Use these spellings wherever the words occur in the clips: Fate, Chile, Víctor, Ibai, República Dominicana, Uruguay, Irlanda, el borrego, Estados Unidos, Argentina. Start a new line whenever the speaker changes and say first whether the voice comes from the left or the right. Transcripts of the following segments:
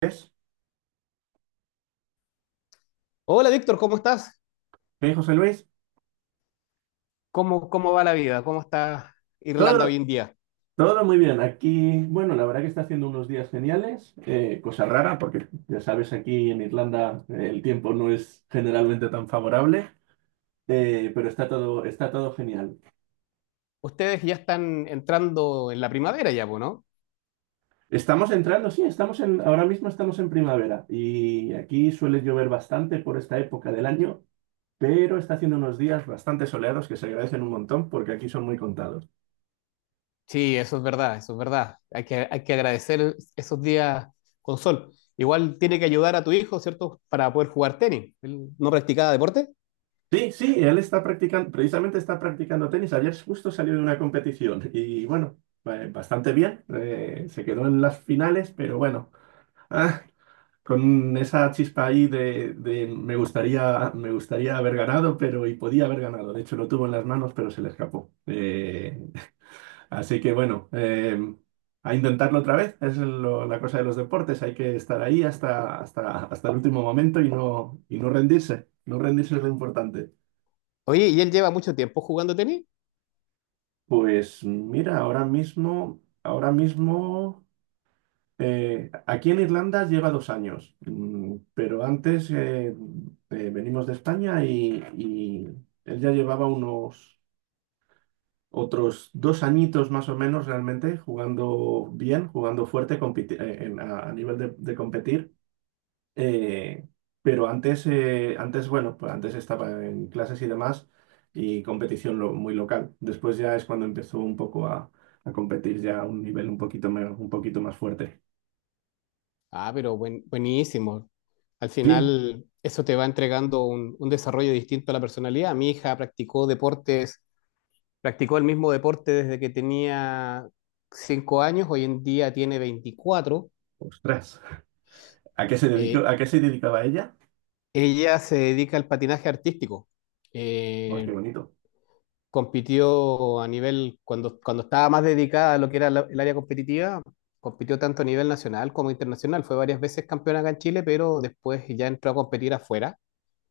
right: Pues,
left: Hola Víctor, ¿cómo estás?
right: José Luis,
left: ¿Cómo va la vida? ¿Cómo está Irlanda hoy
right: todo,
left: en día?
right: todo muy bien. Aquí, bueno, la verdad que está haciendo unos días geniales, cosa rara, porque ya sabes, aquí en Irlanda el tiempo no es generalmente tan favorable, pero está todo genial.
left: Ustedes ya están entrando en la primavera ya, po, ¿no?
right: Estamos entrando, sí, ahora mismo estamos en primavera y aquí suele llover bastante por esta época del año, pero está haciendo unos días bastante soleados que se agradecen un montón porque aquí son muy contados.
left: Sí, eso es verdad, eso es verdad. Hay que agradecer esos días con sol. Igual tiene que ayudar a tu hijo, ¿cierto? Para poder jugar tenis. Él no practicaba deporte.
right: Sí, sí, él está practicando, precisamente está practicando tenis. Ayer justo salió de una competición y bueno, bastante bien. Se quedó en las finales, pero bueno, ah, con esa chispa ahí de me gustaría haber ganado, pero y podía haber ganado. De hecho, lo tuvo en las manos, pero se le escapó. Así que bueno, a intentarlo otra vez. La cosa de los deportes. Hay que estar ahí hasta el último momento y y no rendirse. No rendirse es lo importante.
left: Oye, ¿y él lleva mucho tiempo jugando tenis?
right: Pues mira, ahora mismo, aquí en Irlanda lleva 2 años, pero antes venimos de España y él ya llevaba unos otros 2 añitos más o menos realmente jugando bien, jugando fuerte a nivel de competir. Eh, pero antes, bueno, pues antes estaba en clases y demás y competición muy local. Después ya es cuando empezó un poco a competir ya a un nivel un poquito más fuerte.
left: Ah, pero buenísimo. Al
right: Sí,
left: final, eso te va entregando un desarrollo distinto a la personalidad. Mi hija practicó deportes. Practicó el mismo deporte desde que tenía 5 años, hoy en día tiene 24.
right: ostras. ¿A qué se dedicó,
left: Eh,
right: a qué se dedicaba ella?
left: Ella se dedica al patinaje artístico.
right: ¡Ay, qué
left: Eh,
right: bonito!
left: Compitió a nivel, cuando estaba más dedicada a lo que era el área competitiva, compitió tanto a nivel nacional como internacional. Fue varias veces campeona acá en Chile, pero después ya entró a competir afuera.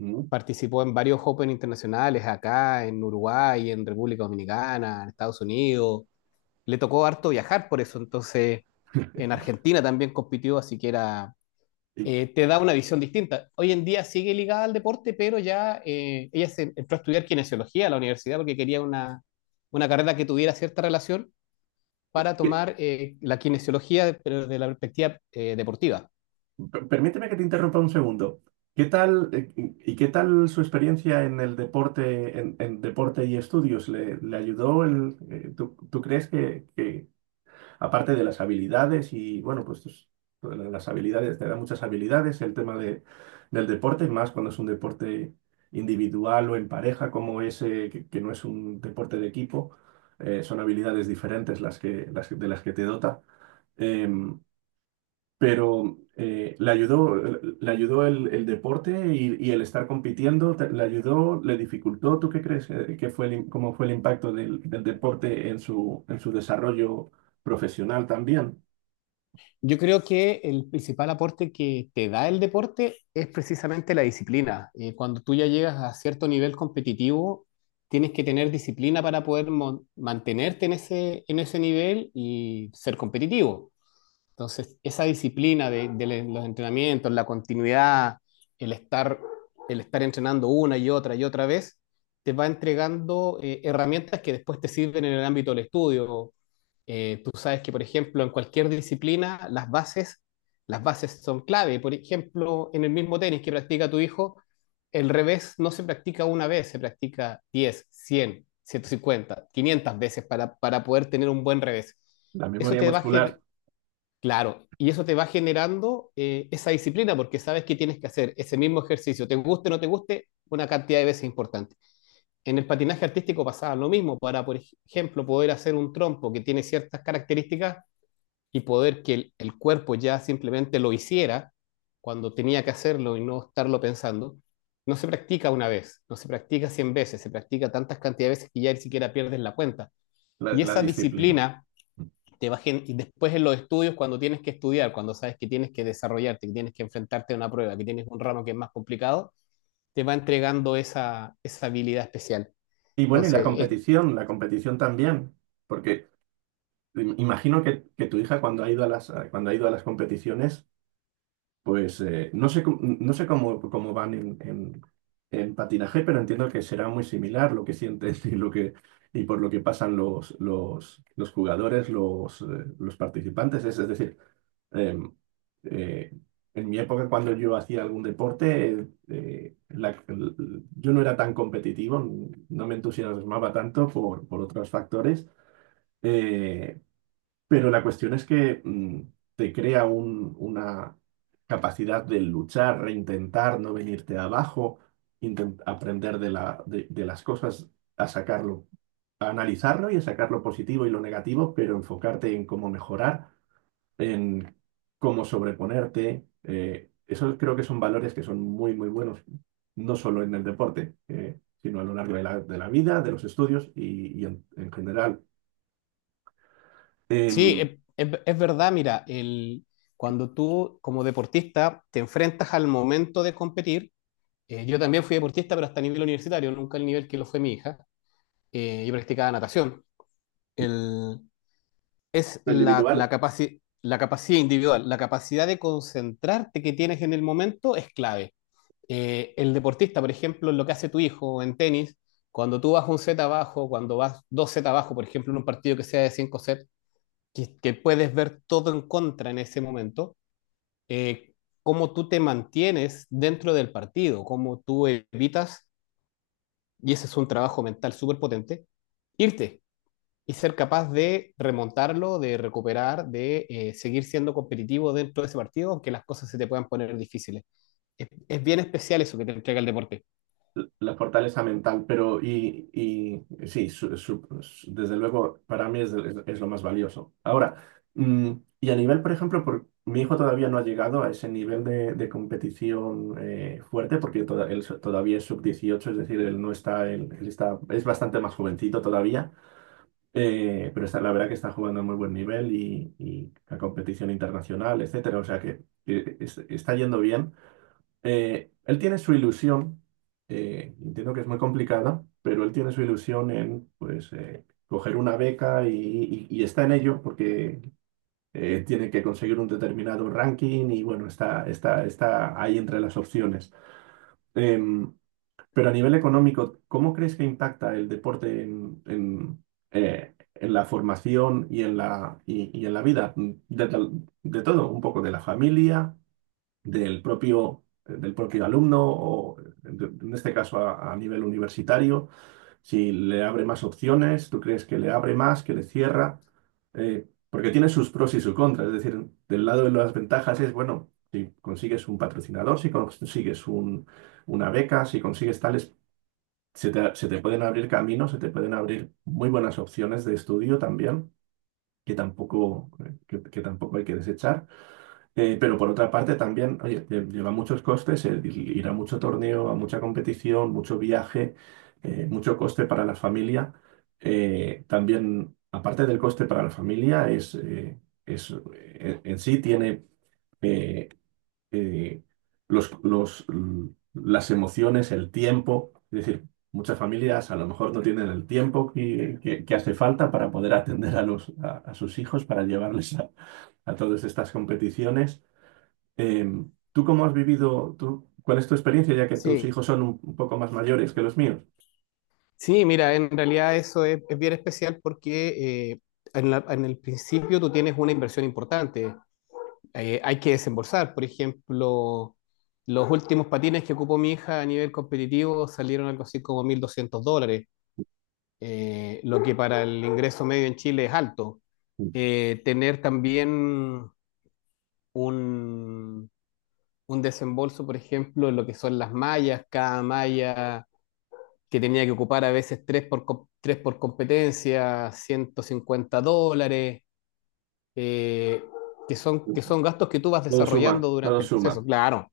right: Mm.
left: Participó en varios Open internacionales acá, en Uruguay, en República Dominicana, en Estados Unidos. Le tocó harto viajar por eso, entonces en Argentina también compitió, así que
right: ¿Y
left: te da una visión distinta. Hoy en día sigue ligada al deporte, pero ya, ella se entró a estudiar kinesiología a la universidad porque quería una carrera que tuviera cierta relación para
right: qué-
left: tomar la kinesiología, pero de la perspectiva deportiva.
right: Permíteme que te interrumpa un segundo. ¿Qué tal, y qué tal su experiencia en el deporte, en deporte y estudios? ¿Le ayudó tú crees aparte de las habilidades y bueno, las habilidades, te da muchas habilidades, el tema de, del deporte, más cuando es un deporte individual o en pareja como ese, que no es un deporte de equipo, son habilidades diferentes de las que te dota. Em, pero le ayudó el deporte y el estar compitiendo, le ayudó, le dificultó. ¿Tú qué crees que fue el im- cómo fue el impacto del deporte en en su desarrollo profesional también?
left: Yo creo que el principal aporte que te da el deporte es precisamente la disciplina. Cuando tú ya llegas a cierto nivel competitivo, tienes que tener disciplina para poder mantenerte en ese nivel y ser competitivo. Entonces, esa disciplina de los entrenamientos, la continuidad, el estar, el estar entrenando una y otra vez, te va entregando herramientas que después te sirven en el ámbito del estudio. Tú sabes que, por ejemplo, en cualquier disciplina, las bases son clave. Por ejemplo, en el mismo tenis que practica tu hijo, el revés no se practica una vez, se practica 10 100 150 500 veces para poder tener un buen revés.
right: La
left: Eso
right: memoria
left: te va,
right: muscular,
left: Claro, y eso te va generando esa disciplina porque sabes que tienes que hacer ese mismo ejercicio, te guste o no te guste, una cantidad de veces importante. En el patinaje artístico pasaba lo mismo, para, ejemplo, poder hacer un trompo que tiene ciertas características y poder que el cuerpo ya simplemente lo hiciera cuando tenía que hacerlo y no estarlo pensando, no se practica una vez, no se practica 100 veces, se practica tantas cantidades de veces que ya ni siquiera pierdes la cuenta. Y
right: la
left: esa
right: disciplina.
left: disciplina y después en los estudios, cuando tienes que estudiar, cuando sabes que tienes que desarrollarte, que tienes que enfrentarte a una prueba, que tienes un ramo que es más complicado, te va entregando esa, esa habilidad especial.
right: Y bueno, y
left: Entonces, es-
right: la competición también, porque imagino que tu hija cuando ha ido a las, cuando ha ido a las competiciones, pues no sé, no sé cómo, cómo van en patinaje, pero entiendo que será muy similar lo que sienten y por lo que pasan los jugadores, los participantes. Es decir, Eh, eh, en mi época, cuando yo hacía algún deporte, yo no era tan competitivo, no me entusiasmaba tanto por otros factores, eh, pero la cuestión es que te crea una capacidad de luchar, reintentar, no venirte abajo, aprender de la- de las cosas, a sacarlo, a analizarlo y a sacar lo positivo y lo negativo, pero enfocarte en cómo mejorar en cómo sobreponerte. Esos creo que son valores que son muy, muy buenos, no solo en el deporte, sino a lo largo de de la vida, de los estudios en general.
left: sí,
right: Em,
left: es verdad, mira, cuando tú como deportista te enfrentas al momento de competir, yo también fui deportista, pero hasta a nivel universitario, nunca al nivel que lo fue mi hija, yo practicaba natación. El, es
right: lo
left: la, la,
right: individual.
left: capaci- la capacidad individual, la capacidad de concentrarte que tienes en el momento es clave. El deportista, por ejemplo, lo que hace tu hijo en tenis, cuando tú vas un set abajo, cuando vas dos set abajo, por ejemplo, en un partido que sea de cinco sets, que puedes ver todo en contra en ese momento, eh, cómo tú te mantienes dentro del partido, cómo tú evitas, y ese es un trabajo mental súper potente, irte y ser capaz de remontarlo, de recuperar, de seguir siendo competitivo dentro de ese partido, aunque las cosas se te puedan poner difíciles. Es bien especial eso que te entrega el deporte.
right: La fortaleza mental, pero y sí, desde luego para mí es lo más valioso. Ahora, mm, y a nivel, por ejemplo, mi hijo todavía no ha llegado a ese nivel de competición fuerte porque todavía es sub 18, es decir, él no está, él está, es bastante más jovencito todavía, pero está, la verdad que está jugando a muy buen nivel y a competición internacional, etcétera, o sea que está yendo bien. Él tiene su ilusión, entiendo que es muy complicada, pero él tiene su ilusión en, pues, coger una beca y está en ello porque tiene que conseguir un determinado ranking y, bueno, está ahí entre las opciones. Em, pero a nivel económico, ¿cómo crees que impacta el deporte en la formación y en y en la vida de, de todo? Un poco de la familia del propio alumno o en este caso a nivel universitario, si le abre más opciones, tú crees que le abre más, que le cierra. Porque tiene sus pros y sus contras, es decir, del lado de las ventajas es, bueno, si consigues un patrocinador, si consigues un- una beca, si consigues tales, se te pueden abrir caminos, se te pueden abrir muy buenas opciones de estudio también. Que tampoco, que tampoco hay que desechar. Pero por otra parte también, oye, lleva muchos costes el ir a mucho torneo, a mucha competición, mucho viaje, mucho coste para la familia. También, aparte del coste para la familia, en sí tiene eh, eh, los, los, l- las emociones, el tiempo. Es decir, muchas familias a lo mejor no tienen el tiempo que hace falta para poder atender a sus hijos, para llevarles a todas estas competiciones. ¿Tú cómo has vivido, tú, cuál es tu experiencia, ya que tus
left: Sí,
right: hijos son un poco más mayores que los míos?
left: sí, mira, en realidad eso es bien especial porque en el principio tú tienes una inversión importante. Hay que desembolsar, por ejemplo, los últimos patines que ocupó mi hija a nivel competitivo salieron algo así como $1.200, lo que para el ingreso medio en Chile es alto.
right: Sí.
left: Tener también un, un desembolso, por ejemplo, en lo que son las mallas, cada malla que tenía que ocupar a veces tres por competencia, $150, eh,
right: Pues,
left: que son gastos que tú vas
right: todo suma,
left: desarrollando
right: todo
left: durante el proceso.
right: suma.
left: Claro,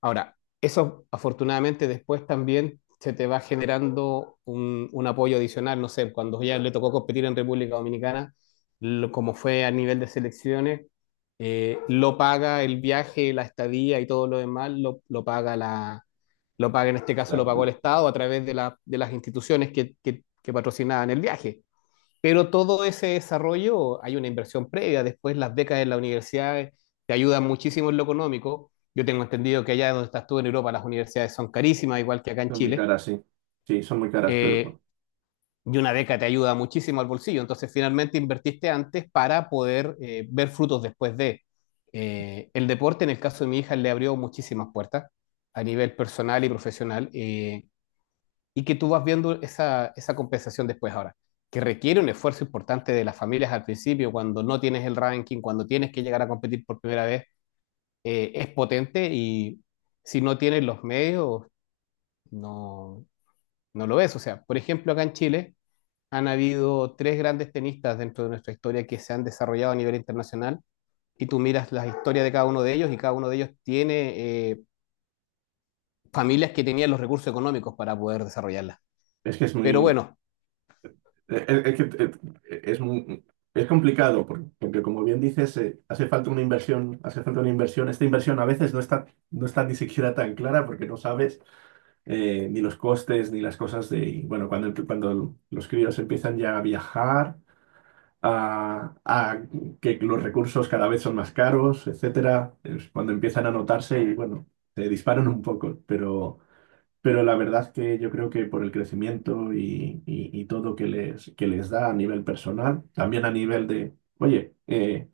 left: ahora, eso afortunadamente después también se te va generando un apoyo adicional, no sé, cuando ya le tocó competir en República Dominicana, como fue a nivel de selecciones, lo paga el viaje, la estadía y todo lo demás, lo paga la, lo paga en este caso
right: La-
left: lo pagó el Estado a través de las instituciones que patrocinaban el viaje. Pero todo ese desarrollo hay una inversión previa. Después las becas en la universidad te ayudan muchísimo en lo económico. Yo tengo entendido que allá donde estás tú en Europa las universidades son carísimas, igual que acá en
right: Son muy
left: Chile.
right: caras, sí. Sí, son muy caras, pero
left: Eh,
right: bueno,
left: y una beca te ayuda muchísimo al bolsillo. Entonces finalmente invertiste antes para poder ver frutos después de... El deporte, en el caso de mi hija, le abrió muchísimas puertas a nivel personal y profesional. Y que tú vas viendo esa, esa compensación después ahora, que requiere un esfuerzo importante de las familias al principio, cuando no tienes el ranking, cuando tienes que llegar a competir por primera vez, es potente y si no tienes los medios, no, no lo ves. O sea, por ejemplo, acá en Chile han habido tres grandes tenistas dentro de nuestra historia que se han desarrollado a nivel internacional y tú miras las historias de cada uno de ellos y cada uno de ellos tiene familias que tenían los recursos económicos para poder desarrollarlas.
right: es que es
left: Pero
right: muy,
left: bueno,
right: es, que, es muy, es complicado, porque, como bien dices, hace falta una inversión, hace falta una inversión. Esta inversión a veces no está, no está ni siquiera tan clara porque no sabes ni los costes, ni las cosas de, y bueno, cuando los críos empiezan ya a viajar a que los recursos cada vez son más caros, etcétera, es cuando empiezan a notarse y bueno, se disparan un poco, pero la verdad que yo creo que por el crecimiento y todo que les da a nivel personal, también a nivel de, oye,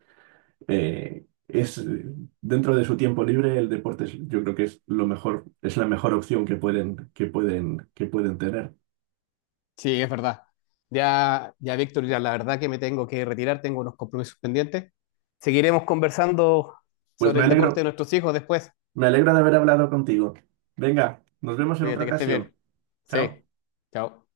right: es dentro de su tiempo libre el deporte yo creo que es lo mejor, es la mejor opción que que pueden tener.
left: sí, es verdad. Ya, ya, Víctor, ya la verdad que me tengo que retirar, tengo unos compromisos pendientes. Seguiremos conversando
right: Pues
left: sobre el deporte de nuestros hijos después.
right: me alegro de haber hablado contigo. Venga, nos vemos en otra
left: Cuídate que estés
right: ocasión.
left: bien.
right: Chao.
left: Sí, chao.